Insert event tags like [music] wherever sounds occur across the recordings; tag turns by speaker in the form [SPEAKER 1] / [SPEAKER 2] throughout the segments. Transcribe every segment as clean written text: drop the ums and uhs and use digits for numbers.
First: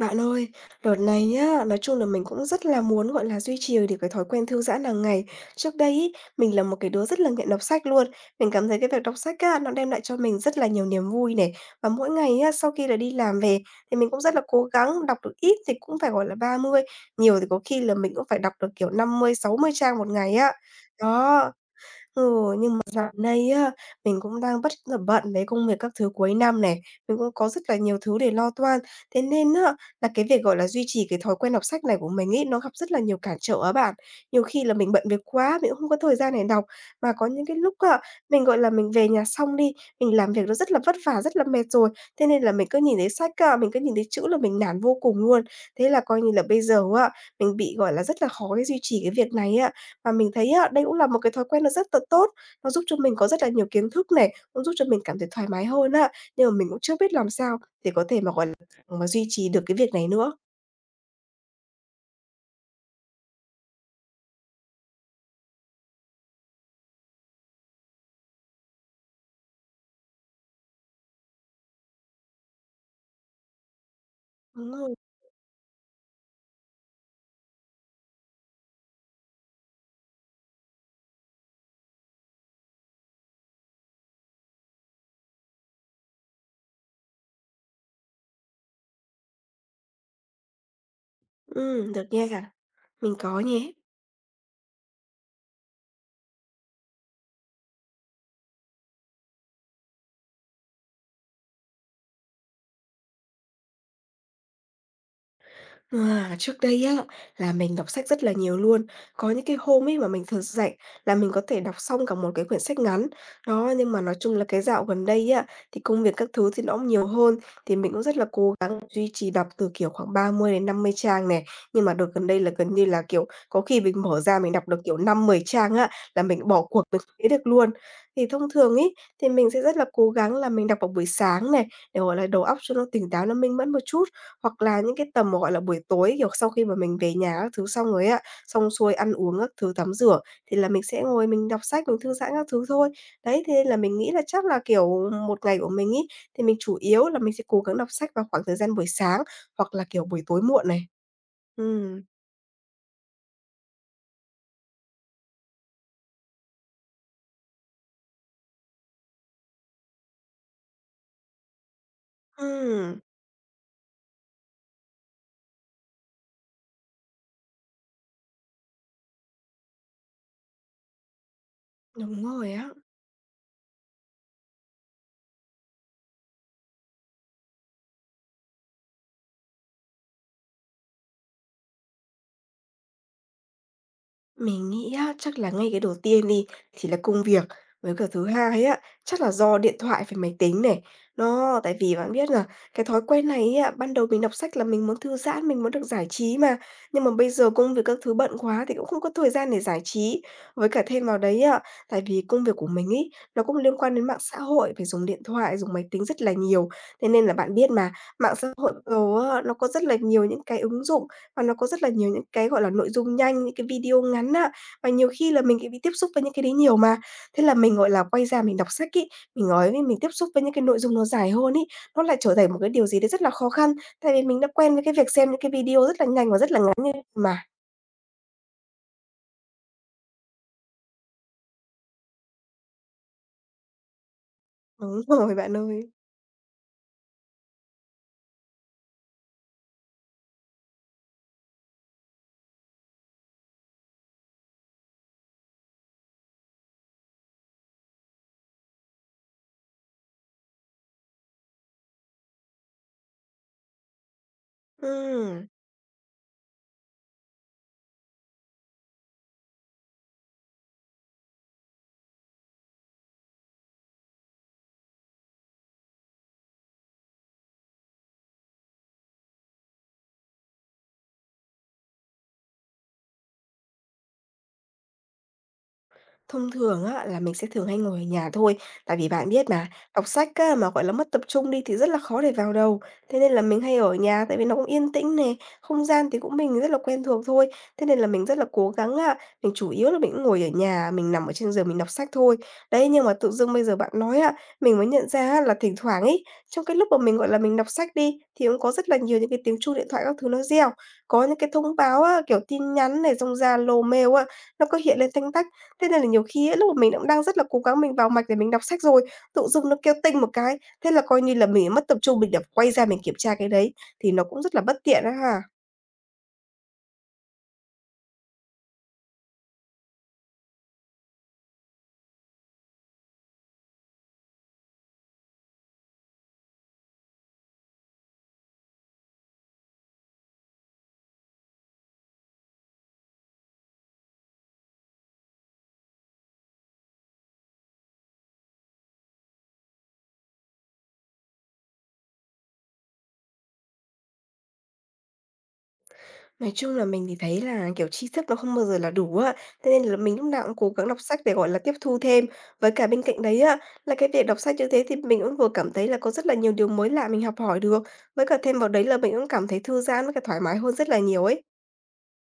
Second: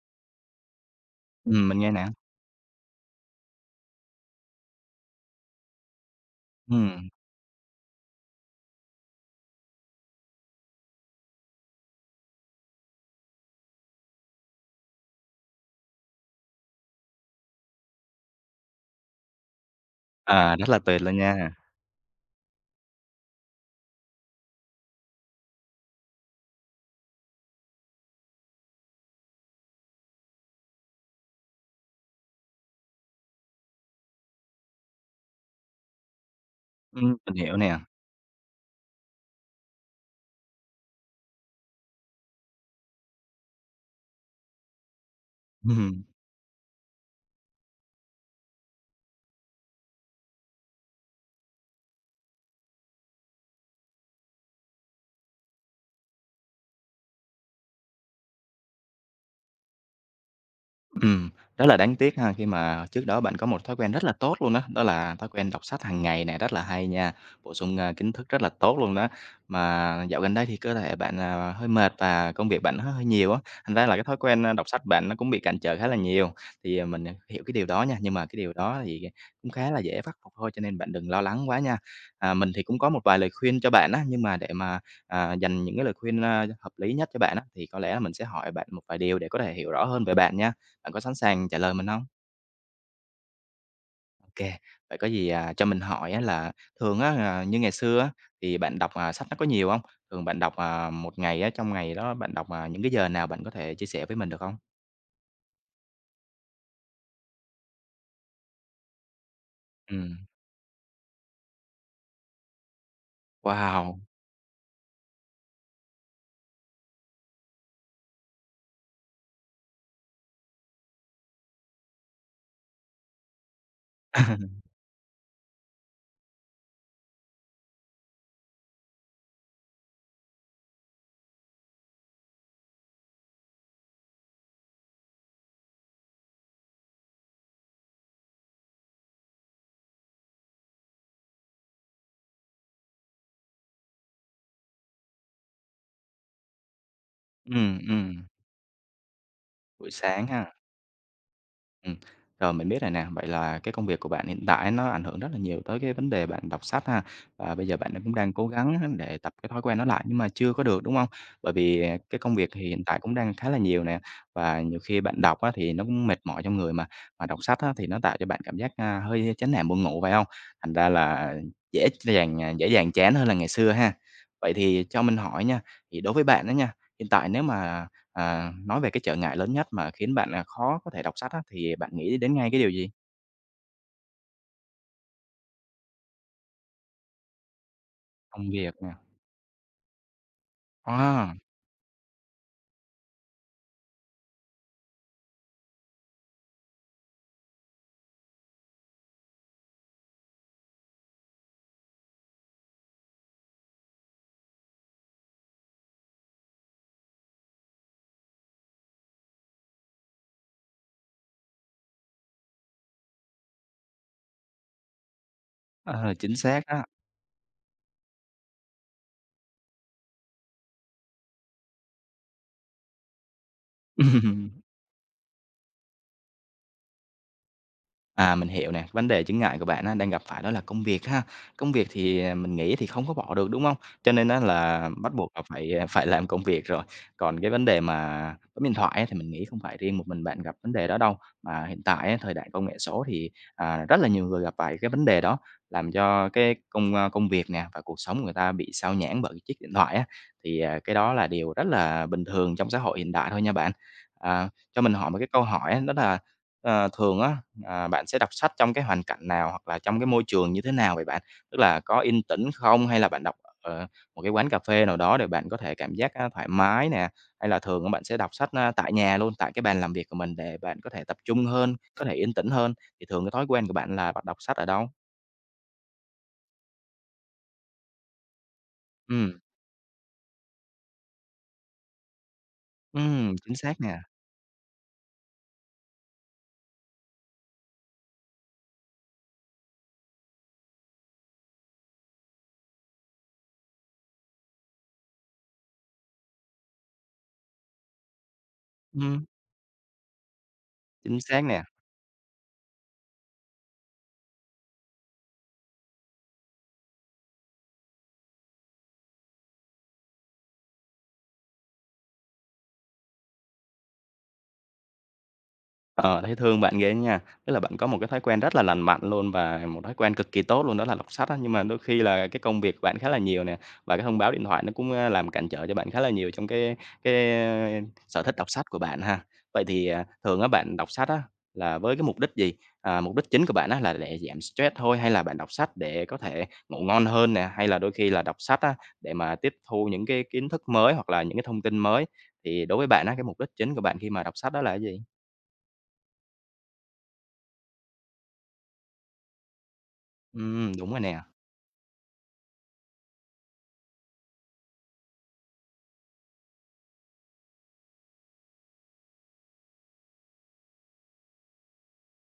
[SPEAKER 1] Bạn ơi, đợt này nhá, nói
[SPEAKER 2] Mình nghe
[SPEAKER 1] chung là
[SPEAKER 2] nè.
[SPEAKER 1] mình cũng rất là muốn, gọi là, duy trì được cái thói quen thư giãn hàng ngày. Trước đây ấy, mình là một cái đứa
[SPEAKER 2] Ừm,
[SPEAKER 1] rất là nghiện đọc sách luôn. Mình cảm thấy cái việc đọc sách á, nó đem lại cho mình rất là nhiều niềm vui này. Và mỗi ngày á, sau khi là đi làm về thì mình cũng rất là cố gắng, đọc được ít thì cũng phải, gọi là, 30, nhiều thì có khi là mình cũng phải đọc được, kiểu, 50, 60 trang một ngày á.
[SPEAKER 2] rất là tuyệt luôn nha.
[SPEAKER 1] Đó, dạo này á, mình cũng đang rất là bận với công việc các thứ cuối năm này, mình cũng có rất là nhiều thứ để lo toan. Thế nên á, là cái việc, gọi là, duy trì cái thói quen đọc sách này của mình ấy, nó gặp rất là nhiều cản trở á bạn. Nhiều khi là mình bận việc quá, mình cũng không có thời gian để đọc, mà có
[SPEAKER 2] Mình
[SPEAKER 1] những cái
[SPEAKER 2] hiểu
[SPEAKER 1] lúc
[SPEAKER 2] nè.
[SPEAKER 1] á, mình, gọi là, mình về nhà xong đi, mình làm việc nó rất là vất vả, rất là mệt rồi, thế nên là mình cứ nhìn thấy sách á, mình cứ nhìn thấy chữ là mình nản vô cùng luôn. Thế là
[SPEAKER 2] Ừm.
[SPEAKER 1] coi như là bây giờ á, mình bị, gọi là, rất là khó cái duy trì cái việc này á, và mình thấy á, đây cũng là một cái thói quen nó rất là tốt. Nó giúp cho mình có rất là nhiều kiến thức này, cũng giúp cho mình cảm thấy thoải mái hơn á, nhưng mà mình cũng chưa biết làm sao để có thể mà, gọi là, duy trì được cái việc này nữa.
[SPEAKER 2] Ừm, rất là đáng tiếc ha, khi mà trước đó bạn có một thói quen rất là tốt luôn đó đó là thói quen đọc sách hàng ngày này rất là hay nha, bổ sung, kiến thức rất là tốt luôn đó. Mà dạo gần đây thì cơ thể bạn, hơi mệt và công việc bạn nó hơi nhiều á, thành ra là cái thói quen, đọc
[SPEAKER 1] Đúng
[SPEAKER 2] sách
[SPEAKER 1] rồi.
[SPEAKER 2] bạn nó cũng bị cản trở khá là nhiều. Thì, mình, hiểu cái điều đó nha, nhưng mà cái điều đó thì cũng khá là dễ khắc phục thôi, cho nên bạn đừng lo lắng quá nha. À, mình thì cũng có một vài lời khuyên cho bạn á, nhưng mà để mà, dành những cái lời khuyên, hợp lý nhất cho bạn á, thì có lẽ là mình sẽ hỏi bạn một vài điều để có thể hiểu rõ hơn về bạn nha. Bạn có sẵn sàng trả lời mình
[SPEAKER 1] Được
[SPEAKER 2] không?
[SPEAKER 1] nha. Mình có nhé.
[SPEAKER 2] OK, vậy có gì, cho mình hỏi á là thường á, như ngày xưa á, thì bạn đọc, sách nó có nhiều không? Thường bạn đọc, một ngày á, trong ngày đó bạn đọc, những cái giờ nào bạn có thể chia sẻ với mình được không?
[SPEAKER 1] À, trước đây á, là mình đọc sách rất là nhiều luôn. Có những cái hôm ấy mà
[SPEAKER 2] Ừm,
[SPEAKER 1] mình thật rảnh là mình có thể đọc xong cả một cái quyển sách ngắn. Đó, nhưng mà
[SPEAKER 2] wow!
[SPEAKER 1] nói chung là cái dạo gần đây á, thì công việc các thứ thì nó cũng nhiều hơn. Thì mình cũng rất là cố gắng duy trì đọc từ kiểu khoảng 30 đến 50 trang này. Nhưng mà đợt gần đây là gần như là kiểu có khi mình mở ra mình
[SPEAKER 2] [laughs]
[SPEAKER 1] đọc được kiểu 5 10 trang á, là mình bỏ cuộc mình thấy được luôn. Thì thông thường ấy, thì mình sẽ rất là cố gắng là mình đọc vào buổi sáng này, để gọi là đầu óc cho nó tỉnh táo, nó minh mẫn một chút. Hoặc là những cái tầm mà, gọi là, buổi tối, kiểu, sau khi mà mình về nhà các thứ xong rồi á, xong xuôi ăn uống các thứ, tắm rửa thì là mình sẽ ngồi mình đọc sách, mình thư giãn các thứ thôi. Đấy, thế nên là mình nghĩ là chắc là, kiểu, một ngày của mình ấy, thì mình chủ yếu là mình sẽ cố gắng
[SPEAKER 2] Ừm,
[SPEAKER 1] đọc sách vào
[SPEAKER 2] ừm,
[SPEAKER 1] khoảng thời gian buổi sáng hoặc là,
[SPEAKER 2] buổi
[SPEAKER 1] kiểu, buổi
[SPEAKER 2] sáng
[SPEAKER 1] tối
[SPEAKER 2] ha.
[SPEAKER 1] muộn này.
[SPEAKER 2] Ừm,
[SPEAKER 1] Ừm.
[SPEAKER 2] rồi mình biết rồi nè. Vậy là cái công việc của bạn hiện tại nó ảnh hưởng rất là nhiều tới cái vấn đề bạn đọc sách ha. Và bây giờ bạn cũng đang cố gắng để tập cái thói quen nó lại nhưng mà chưa có được, đúng không? Bởi vì, cái công việc thì hiện tại
[SPEAKER 1] Ừm,
[SPEAKER 2] cũng đang khá là nhiều nè, và nhiều khi bạn đọc á thì nó cũng mệt mỏi trong người mà đọc sách á thì nó tạo cho bạn cảm giác, hơi chán nản buồn ngủ, phải không? Thành ra là dễ
[SPEAKER 1] đúng
[SPEAKER 2] dàng, à,
[SPEAKER 1] rồi
[SPEAKER 2] dễ
[SPEAKER 1] á.
[SPEAKER 2] dàng chán hơn là ngày xưa ha. Vậy thì cho mình hỏi nha, thì đối với bạn đó nha, hiện tại nói về cái trở ngại lớn nhất mà khiến bạn, là khó có thể đọc sách á, thì bạn nghĩ đến ngay cái điều gì?
[SPEAKER 1] Mình nghĩ á, chắc là ngay cái đầu tiên đi thì là công việc, với cả thứ
[SPEAKER 2] Công
[SPEAKER 1] hai
[SPEAKER 2] việc
[SPEAKER 1] á,
[SPEAKER 2] nè.
[SPEAKER 1] chắc là do điện thoại với máy tính này.
[SPEAKER 2] Wow!
[SPEAKER 1] Nó tại vì bạn biết là cái thói quen này ấy ạ, ban đầu mình đọc sách là mình muốn thư giãn, mình muốn được giải trí mà, nhưng mà bây giờ công việc các thứ bận quá thì cũng không có thời gian để giải trí. Với cả thêm vào đấy ạ, tại vì công việc của mình ý nó cũng liên quan đến mạng xã hội, phải dùng điện thoại, dùng máy tính rất là nhiều. Thế nên là bạn biết mà, mạng xã hội bây giờ á, nó có rất là nhiều những cái ứng dụng và nó có rất là nhiều những cái, gọi là, nội dung nhanh, những cái video ngắn á, và nhiều khi là mình cũng bị tiếp xúc
[SPEAKER 2] Ờ,
[SPEAKER 1] với những
[SPEAKER 2] chính
[SPEAKER 1] cái đấy
[SPEAKER 2] xác
[SPEAKER 1] nhiều
[SPEAKER 2] đó.
[SPEAKER 1] mà. Thế là mình, gọi là, quay ra mình đọc sách ấy, mình nói với mình tiếp xúc với những cái nội dung nó dài hơn ấy, nó lại trở thành một cái điều gì đấy rất là khó khăn, tại vì mình đã
[SPEAKER 2] [laughs]
[SPEAKER 1] quen với cái việc xem những cái video rất là nhanh và rất là ngắn như mà.
[SPEAKER 2] À, mình hiểu nè, vấn đề chướng ngại của bạn á, đang gặp phải đó là công việc ha. Công việc thì, mình nghĩ thì không có bỏ được, đúng không? Cho nên á là
[SPEAKER 1] Đúng
[SPEAKER 2] bắt
[SPEAKER 1] [laughs]
[SPEAKER 2] buộc
[SPEAKER 1] rồi
[SPEAKER 2] là
[SPEAKER 1] bạn
[SPEAKER 2] phải à,
[SPEAKER 1] ơi.
[SPEAKER 2] phải làm công việc rồi. Còn cái vấn đề mà bấm điện thoại á, thì mình nghĩ không phải riêng một mình bạn gặp vấn đề đó đâu, mà hiện tại á, thời đại công nghệ số thì, rất là nhiều người gặp phải cái vấn đề đó, làm cho cái công việc nè và cuộc sống người ta bị sao nhãng bởi cái chiếc điện thoại á. Thì, cái đó là điều rất là bình thường trong xã hội hiện đại thôi nha bạn. À, cho mình hỏi một cái câu
[SPEAKER 1] Ừm.
[SPEAKER 2] hỏi á, đó là, thường á bạn sẽ đọc sách trong cái hoàn cảnh nào hoặc là trong cái môi trường như thế nào vậy bạn? Tức là có yên tĩnh không hay là bạn đọc ở một cái quán cà phê nào đó để bạn có thể cảm giác, thoải mái nè? Hay là thường á bạn sẽ đọc sách, tại nhà luôn, tại cái bàn làm việc của mình để bạn có thể tập trung hơn, có thể yên tĩnh hơn? Thì thường cái thói quen của bạn là bạn đọc sách ở đâu?
[SPEAKER 1] Thông thường á, là mình sẽ thường hay ngồi ở nhà thôi, tại vì bạn
[SPEAKER 2] Ừ,
[SPEAKER 1] biết mà, đọc sách á, mà, gọi là, mất tập trung đi thì rất là khó để vào đầu.
[SPEAKER 2] ừ,
[SPEAKER 1] Thế nên là
[SPEAKER 2] chính
[SPEAKER 1] mình hay
[SPEAKER 2] xác
[SPEAKER 1] ở
[SPEAKER 2] nè,
[SPEAKER 1] nhà tại vì nó cũng yên tĩnh nè, không gian thì cũng mình rất là quen thuộc thôi. Thế nên là mình rất là cố gắng á, mình chủ yếu là mình cũng ngồi ở nhà, mình nằm ở trên giường mình đọc sách thôi. Đấy, nhưng mà tự dưng bây giờ bạn nói á, mình mới nhận ra á, là thỉnh thoảng ấy, trong cái lúc mà mình, gọi là, mình đọc sách đi, thì cũng có rất là nhiều
[SPEAKER 2] ừ,
[SPEAKER 1] những cái tiếng chuông điện thoại các thứ nó reo.
[SPEAKER 2] chính
[SPEAKER 1] Có những
[SPEAKER 2] xác
[SPEAKER 1] cái
[SPEAKER 2] nè.
[SPEAKER 1] thông báo á, kiểu tin nhắn này, xong Zalo, mail á, nó cứ hiện lên tanh tách. Thế nên là nhiều khi á, lúc mà mình cũng đang rất là cố gắng mình vào mạch để mình đọc sách rồi, tự dưng nó kêu "tinh" một cái, thế là coi như là mình mất tập trung, mình lại quay ra mình kiểm tra cái đấy, thì nó cũng rất là bất tiện á ha.
[SPEAKER 2] Ờ, thấy thương bạn ghê á nha. Tức là bạn có một cái thói quen rất là lành mạnh luôn và một thói quen cực kỳ tốt luôn đó là đọc sách á, nhưng mà đôi khi là cái công việc của bạn khá là nhiều nè, và cái thông báo điện thoại nó cũng, làm cản trở cho bạn khá là nhiều trong cái sở thích đọc sách của bạn ha. Vậy thì, thường á bạn đọc sách á là với cái mục đích gì? À, mục đích chính của bạn á là để giảm stress thôi, hay là bạn đọc sách để có thể ngủ ngon hơn nè, hay là đôi khi là đọc sách á để mà tiếp thu những cái kiến thức mới hoặc là những cái thông tin mới? Thì đối với bạn á, cái mục đích chính của bạn khi mà đọc sách đó là cái gì?
[SPEAKER 1] Nói chung là mình thì thấy là, kiểu, tri thức nó không bao giờ là đủ á, thế nên là mình lúc nào cũng cố gắng
[SPEAKER 2] Đúng
[SPEAKER 1] đọc
[SPEAKER 2] rồi
[SPEAKER 1] sách
[SPEAKER 2] nè.
[SPEAKER 1] để, gọi là, tiếp thu thêm. Với cả bên cạnh đấy á, là cái việc đọc sách như thế thì mình cũng vừa cảm thấy là có rất là nhiều điều mới lạ mình học hỏi được, với cả thêm vào đấy là mình cũng cảm thấy thư giãn với cả thoải mái hơn rất là nhiều ấy.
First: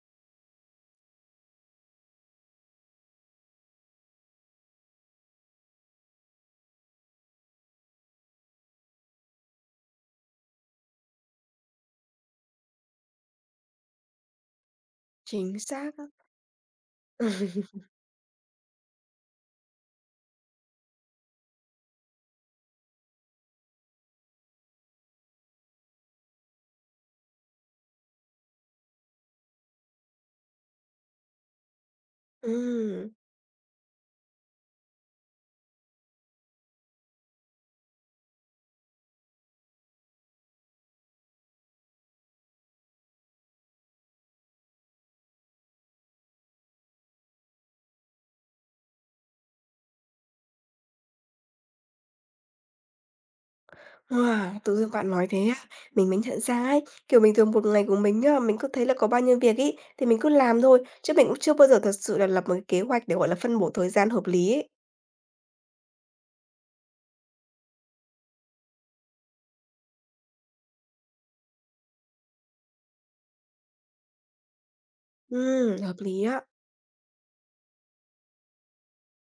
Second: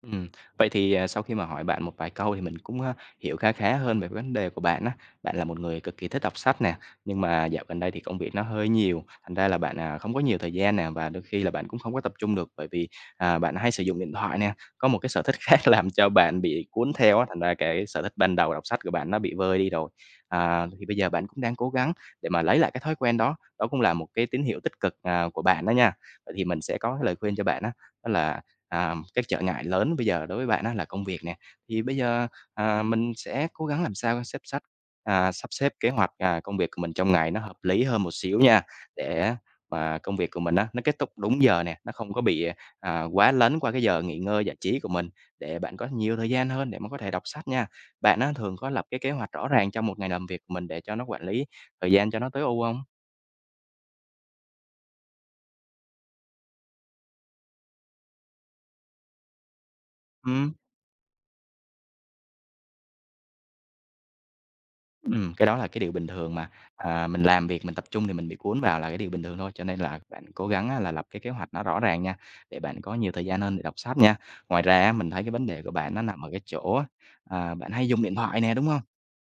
[SPEAKER 2] Ừm, vậy thì, sau khi mà hỏi bạn một vài câu thì mình cũng, hiểu khá khá hơn về vấn đề của bạn á. Bạn là một người cực kỳ thích đọc sách nè, nhưng mà dạo gần đây thì công việc nó hơi nhiều, thành ra là bạn, không có nhiều thời gian nè, và đôi khi là bạn cũng không có tập trung được bởi vì, bạn hay sử dụng điện thoại nè. Có một cái sở thích [laughs]
[SPEAKER 1] Chính
[SPEAKER 2] khác làm
[SPEAKER 1] xác á.
[SPEAKER 2] cho bạn bị cuốn theo á, thành ra cái
[SPEAKER 1] [laughs]
[SPEAKER 2] sở thích ban đầu đọc sách của bạn nó bị vơi đi rồi. À, thì bây giờ bạn cũng đang cố gắng để mà lấy lại cái thói quen đó, đó cũng là một cái tín hiệu tích cực, của bạn đó nha. Vậy thì mình sẽ có cái lời khuyên cho bạn á, đó là cái trở ngại lớn bây giờ đối với bạn á là công việc nè. Thì bây giờ,
[SPEAKER 1] Ừm.
[SPEAKER 2] mình sẽ cố gắng làm sao sắp xếp kế hoạch, công việc của mình trong ngày nó hợp lý hơn một xíu nha, để mà công việc của mình á, nó kết thúc đúng giờ nè, nó không có bị, quá lấn qua cái giờ nghỉ ngơi giải trí của mình, để bạn có nhiều thời gian hơn để mà có thể đọc sách nha. Bạn á thường có lập cái kế hoạch rõ ràng trong một ngày làm việc của mình để cho nó quản lý thời gian cho nó tối ưu không?
[SPEAKER 1] Wow, tự dưng bạn nói thế á, mình mới nhận ra ấy, kiểu, bình thường một ngày của mình nhá, mình cứ thấy là có bao nhiêu việc ý, thì mình cứ
[SPEAKER 2] Ừm.
[SPEAKER 1] làm thôi, chứ mình cũng chưa bao giờ thật sự là lập một cái kế hoạch để, gọi là, phân bổ thời gian hợp lý ấy.
[SPEAKER 2] Cái đó là cái điều bình thường mà, mình làm việc mình tập trung thì mình bị cuốn vào là cái điều bình thường thôi, cho nên là bạn cố gắng á là lập cái kế hoạch nó rõ ràng nha, để bạn có nhiều thời gian hơn để đọc sách nha. Ngoài ra á, mình thấy cái vấn đề của
[SPEAKER 1] Hợp
[SPEAKER 2] bạn nó nằm
[SPEAKER 1] lý
[SPEAKER 2] ở
[SPEAKER 1] á,
[SPEAKER 2] cái chỗ á, bạn hay dùng điện thoại nè, đúng không?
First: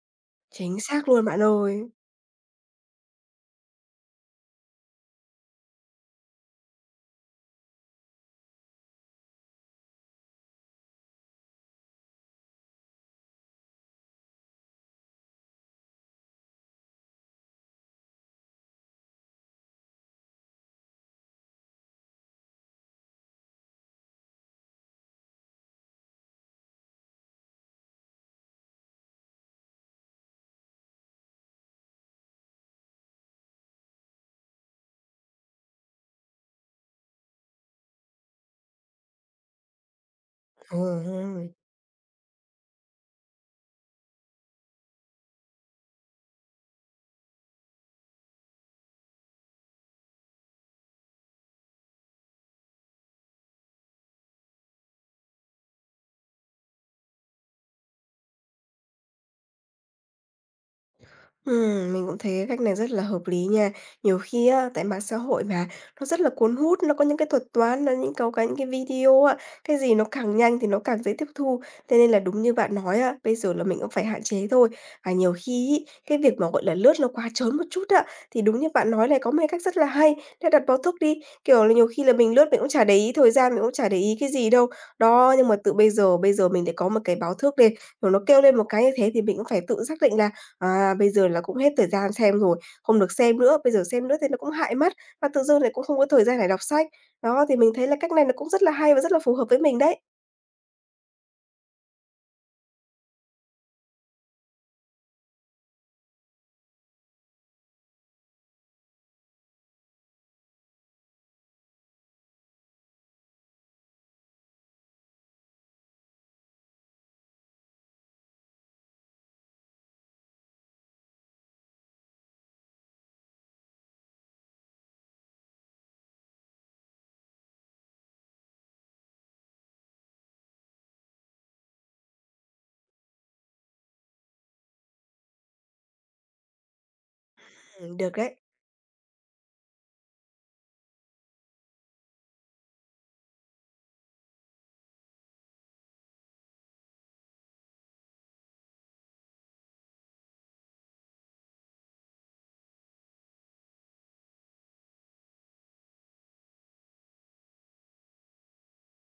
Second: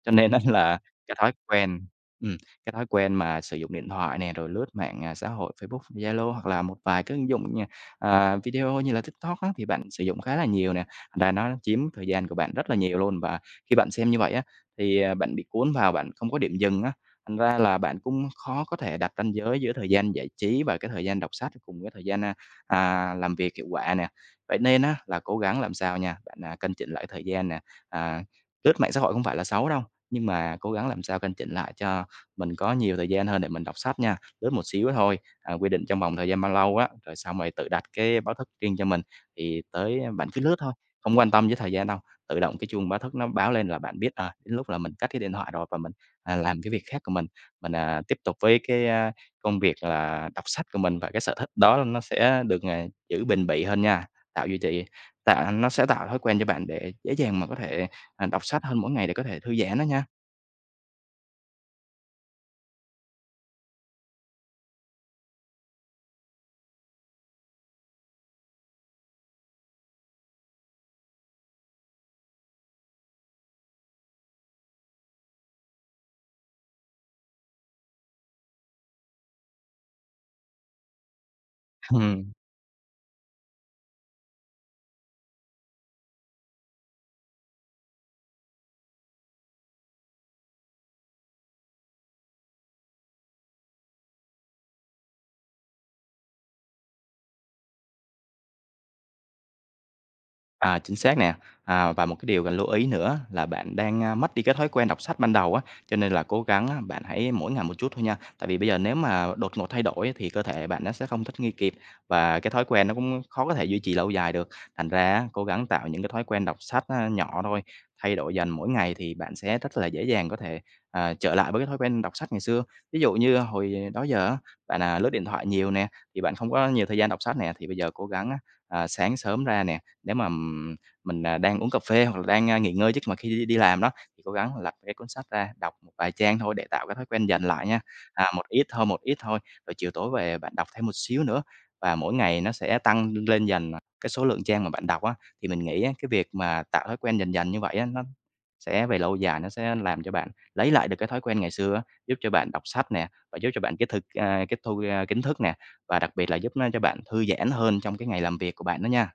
[SPEAKER 2] Cho nên á
[SPEAKER 1] chính
[SPEAKER 2] là
[SPEAKER 1] xác
[SPEAKER 2] cái
[SPEAKER 1] luôn
[SPEAKER 2] thói
[SPEAKER 1] bạn ơi.
[SPEAKER 2] quen ừm, cái thói quen mà sử dụng điện thoại nè, rồi lướt mạng, xã hội Facebook, Zalo hoặc là một vài cái ứng dụng nha, video như là TikTok á, thì bạn sử dụng khá là nhiều nè, thành ra nó chiếm thời gian của bạn rất là nhiều luôn. Và khi bạn xem như vậy á thì, bạn bị cuốn vào, bạn không có điểm dừng á, thành ra là bạn cũng khó có thể đặt ranh giới giữa thời gian giải trí và cái thời gian đọc sách cùng với thời gian, làm việc hiệu quả nè. Vậy nên á là cố gắng làm sao nha, bạn, cân chỉnh lại thời gian nè, à, lướt mạng xã hội không phải là xấu đâu, nhưng mà cố gắng làm sao cân chỉnh lại cho mình có nhiều thời gian hơn để mình đọc sách nha, lướt một xíu thôi, quy định trong vòng thời gian bao lâu á, rồi xong rồi tự đặt cái báo thức riêng cho mình, thì tới bạn cứ lướt thôi, không quan
[SPEAKER 1] Ừ.
[SPEAKER 2] tâm với thời gian đâu. Tự động cái chuông báo thức nó báo lên là bạn biết, đến lúc là mình cắt cái điện thoại rồi và mình, làm cái việc khác của mình. Mình, tiếp tục với cái, công việc là đọc sách của mình và cái sở thích đó nó sẽ được, giữ bền bỉ hơn nha, tạo duy trì tạo nó sẽ tạo thói quen cho bạn để dễ dàng mà có thể, đọc sách hơn mỗi ngày để có thể thư giãn đó nha.
[SPEAKER 1] Mình cũng thấy cái cách này rất là hợp lý nha. Nhiều khi á, tại mạng xã hội mà, nó rất là cuốn hút, nó có những cái thuật toán, nó những câu cái những cái video á, cái gì nó càng nhanh thì nó càng dễ tiếp thu. Thế nên là đúng như bạn nói á, bây giờ là mình cũng phải hạn chế thôi. Và nhiều khi ấy, cái việc mà, gọi là, lướt nó quá trớn một chút á, thì đúng như bạn nói này, có một cái cách rất là hay, là đặt báo thức đi. Kiểu là, nhiều khi là mình
[SPEAKER 2] [laughs]
[SPEAKER 1] lướt mình cũng chả để ý thời gian, mình cũng chả để ý cái gì đâu. Đó, nhưng mà từ bây giờ mình để có một cái báo thức đi, rồi nó kêu lên một cái như thế thì mình cũng phải tự xác định là à, bây giờ là cũng hết thời gian xem rồi, không được xem nữa, bây giờ xem nữa thì nó cũng hại mắt, và tự dưng lại cũng không có thời gian để đọc sách. Đó, thì mình thấy là cách này nó cũng rất là hay và rất là phù hợp với mình đấy.
[SPEAKER 2] À, chính xác nè. À, và một cái điều cần lưu ý nữa là bạn đang, mất đi cái thói quen đọc sách ban đầu á, cho nên là cố gắng á, bạn hãy mỗi ngày một chút thôi nha. Tại vì bây giờ nếu mà đột ngột thay đổi á, thì cơ thể bạn nó sẽ không thích nghi kịp và cái thói quen nó cũng khó có thể duy trì lâu dài được. Thành ra á, cố gắng tạo những cái thói quen đọc sách á, nhỏ thôi, thay đổi dần mỗi ngày thì bạn sẽ rất là dễ dàng có thể, trở lại với cái thói quen đọc sách ngày xưa. Ví dụ như hồi đó giờ á, bạn, lướt điện thoại nhiều nè, thì bạn không có nhiều thời gian đọc sách nè, thì bây giờ cố gắng á, sáng sớm ra nè, nếu mà, mình, đang uống cà phê hoặc là đang, nghỉ ngơi trước mà khi đi đi làm đó, thì cố gắng lật cái cuốn sách ra, đọc một vài trang thôi để tạo cái thói quen dần lại nha.
[SPEAKER 1] Được
[SPEAKER 2] À,
[SPEAKER 1] đấy.
[SPEAKER 2] một ít thôi, rồi chiều tối về bạn đọc thêm một xíu nữa và mỗi ngày nó sẽ tăng lên dần, cái số lượng trang mà bạn đọc á. Thì mình nghĩ á, cái việc mà tạo thói quen dần dần như vậy á, nó sẽ về lâu dài nó sẽ làm cho bạn lấy lại được cái thói quen ngày xưa á, giúp cho bạn đọc sách nè, và giúp cho bạn tiếp thu, kiến thức nè, và đặc biệt là giúp nó cho bạn thư giãn hơn trong cái ngày làm việc của bạn đó nha.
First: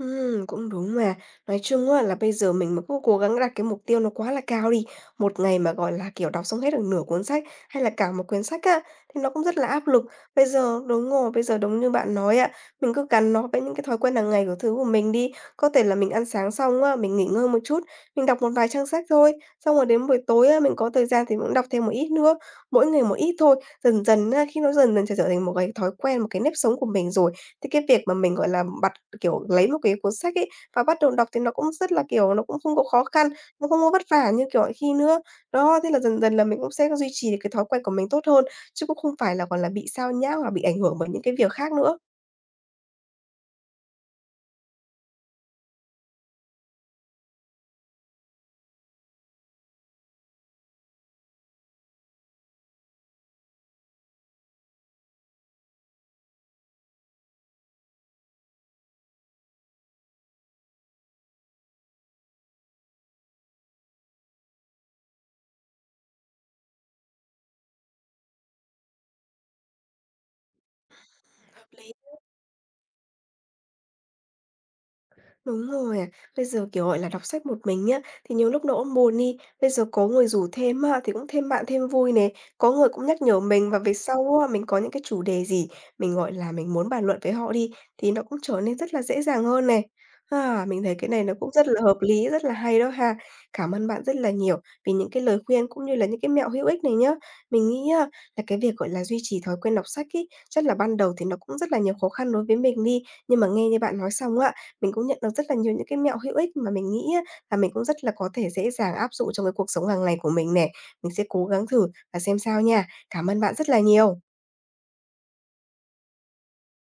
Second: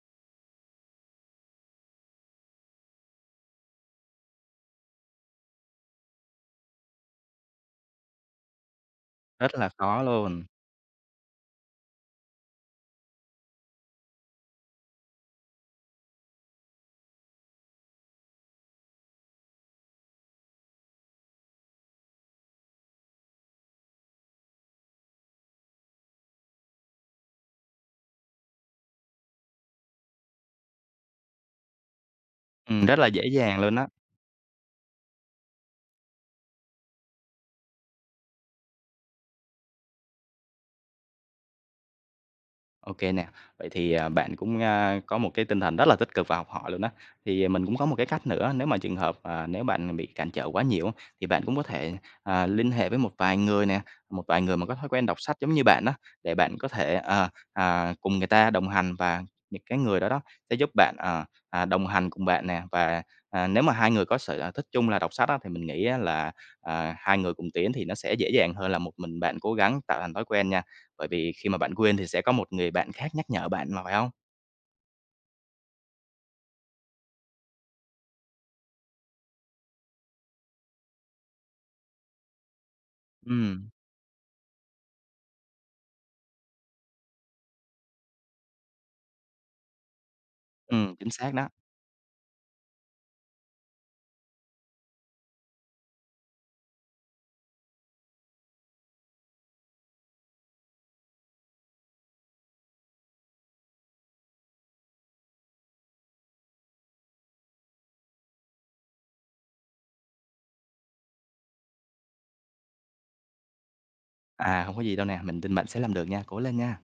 [SPEAKER 1] Cũng đúng mà. Nói chung á là bây giờ mình mà cứ cố gắng đặt cái mục tiêu nó quá là cao đi, một ngày mà, gọi là, kiểu, đọc xong hết được nửa cuốn sách hay là cả một quyển sách á, thì nó cũng
[SPEAKER 2] Rất
[SPEAKER 1] rất là
[SPEAKER 2] là
[SPEAKER 1] áp lực.
[SPEAKER 2] khó luôn.
[SPEAKER 1] Bây giờ đúng rồi, bây giờ đúng như bạn nói á, mình cứ gắn nó với những cái thói quen hàng ngày của mình đi. Có thể là mình ăn sáng xong á, mình nghỉ ngơi một chút, mình đọc một vài trang sách thôi, xong rồi đến buổi tối á, mình có thời gian thì mình cũng đọc thêm một ít nữa, mỗi ngày một ít thôi. Dần dần á, khi nó dần dần trở trở thành một cái thói quen, một cái nếp sống của mình rồi. Thế cái việc mà mình, gọi là, bật, kiểu, lấy một cái cuốn sách ấy và bắt đầu đọc thì nó cũng rất là, kiểu, nó cũng không có
[SPEAKER 2] Ừm, rất
[SPEAKER 1] khó
[SPEAKER 2] là dễ
[SPEAKER 1] khăn,
[SPEAKER 2] dàng
[SPEAKER 1] nó
[SPEAKER 2] luôn.
[SPEAKER 1] không có vất vả như, kiểu, mọi khi nữa. Đó, thế là dần dần là mình cũng sẽ duy trì được cái thói quen của mình tốt hơn, chứ cũng không phải là, gọi là, bị xao nhãng hoặc là bị ảnh hưởng bởi những cái việc khác nữa.
[SPEAKER 2] OK nè, vậy thì, bạn cũng, có một cái tinh thần rất là tích cực và học hỏi luôn đó. Thì mình cũng có một cái cách nữa, nếu mà trường hợp, nếu bạn bị cản trở quá nhiều thì bạn cũng có thể, liên hệ với một vài người nè, một vài người mà có thói quen đọc sách giống như bạn đó, để bạn có thể, cùng người ta đồng hành và những cái người đó đó sẽ giúp bạn đồng hành cùng bạn nè. Và, nếu mà hai người có thích chung là đọc sách á, thì mình nghĩ á là, hai người cùng tiến thì nó sẽ dễ dàng hơn là một mình bạn cố gắng tạo thành thói quen nha. Bởi vì khi mà
[SPEAKER 1] Hợp
[SPEAKER 2] bạn
[SPEAKER 1] lý.
[SPEAKER 2] quên thì sẽ có một người bạn khác nhắc nhở bạn mà, phải không?
[SPEAKER 1] Đúng rồi à. Bây giờ, kiểu, gọi là, đọc sách một mình nhá, thì nhiều lúc nó cũng buồn đi, bây giờ có người rủ thêm á, thì cũng thêm bạn thêm vui này, có người cũng nhắc nhở mình
[SPEAKER 2] Ừm,
[SPEAKER 1] và về sau á, mình có những cái chủ đề gì mình, gọi là, mình muốn bàn luận với họ đi, thì nó cũng trở nên rất là dễ dàng hơn này. À, mình thấy cái
[SPEAKER 2] chính
[SPEAKER 1] này nó
[SPEAKER 2] xác đó.
[SPEAKER 1] cũng rất là hợp lý, rất là hay đó ha. Cảm ơn bạn rất là nhiều vì những cái lời khuyên cũng như là những cái mẹo hữu ích này nhá. Mình nghĩ á, là cái việc, gọi là, duy trì thói quen đọc sách ý, chắc là ban đầu thì nó cũng rất là nhiều khó khăn đối với mình đi, nhưng mà nghe như bạn nói xong á, mình cũng nhận được rất là nhiều những cái mẹo hữu ích mà mình nghĩ á là mình cũng rất là có thể dễ dàng áp dụng trong cái cuộc sống hàng ngày của mình nè. Mình sẽ cố gắng thử và xem sao nha. Cảm ơn bạn rất là nhiều.
[SPEAKER 2] À, không có gì đâu nè, mình tin bạn sẽ làm được nha, cố lên nha.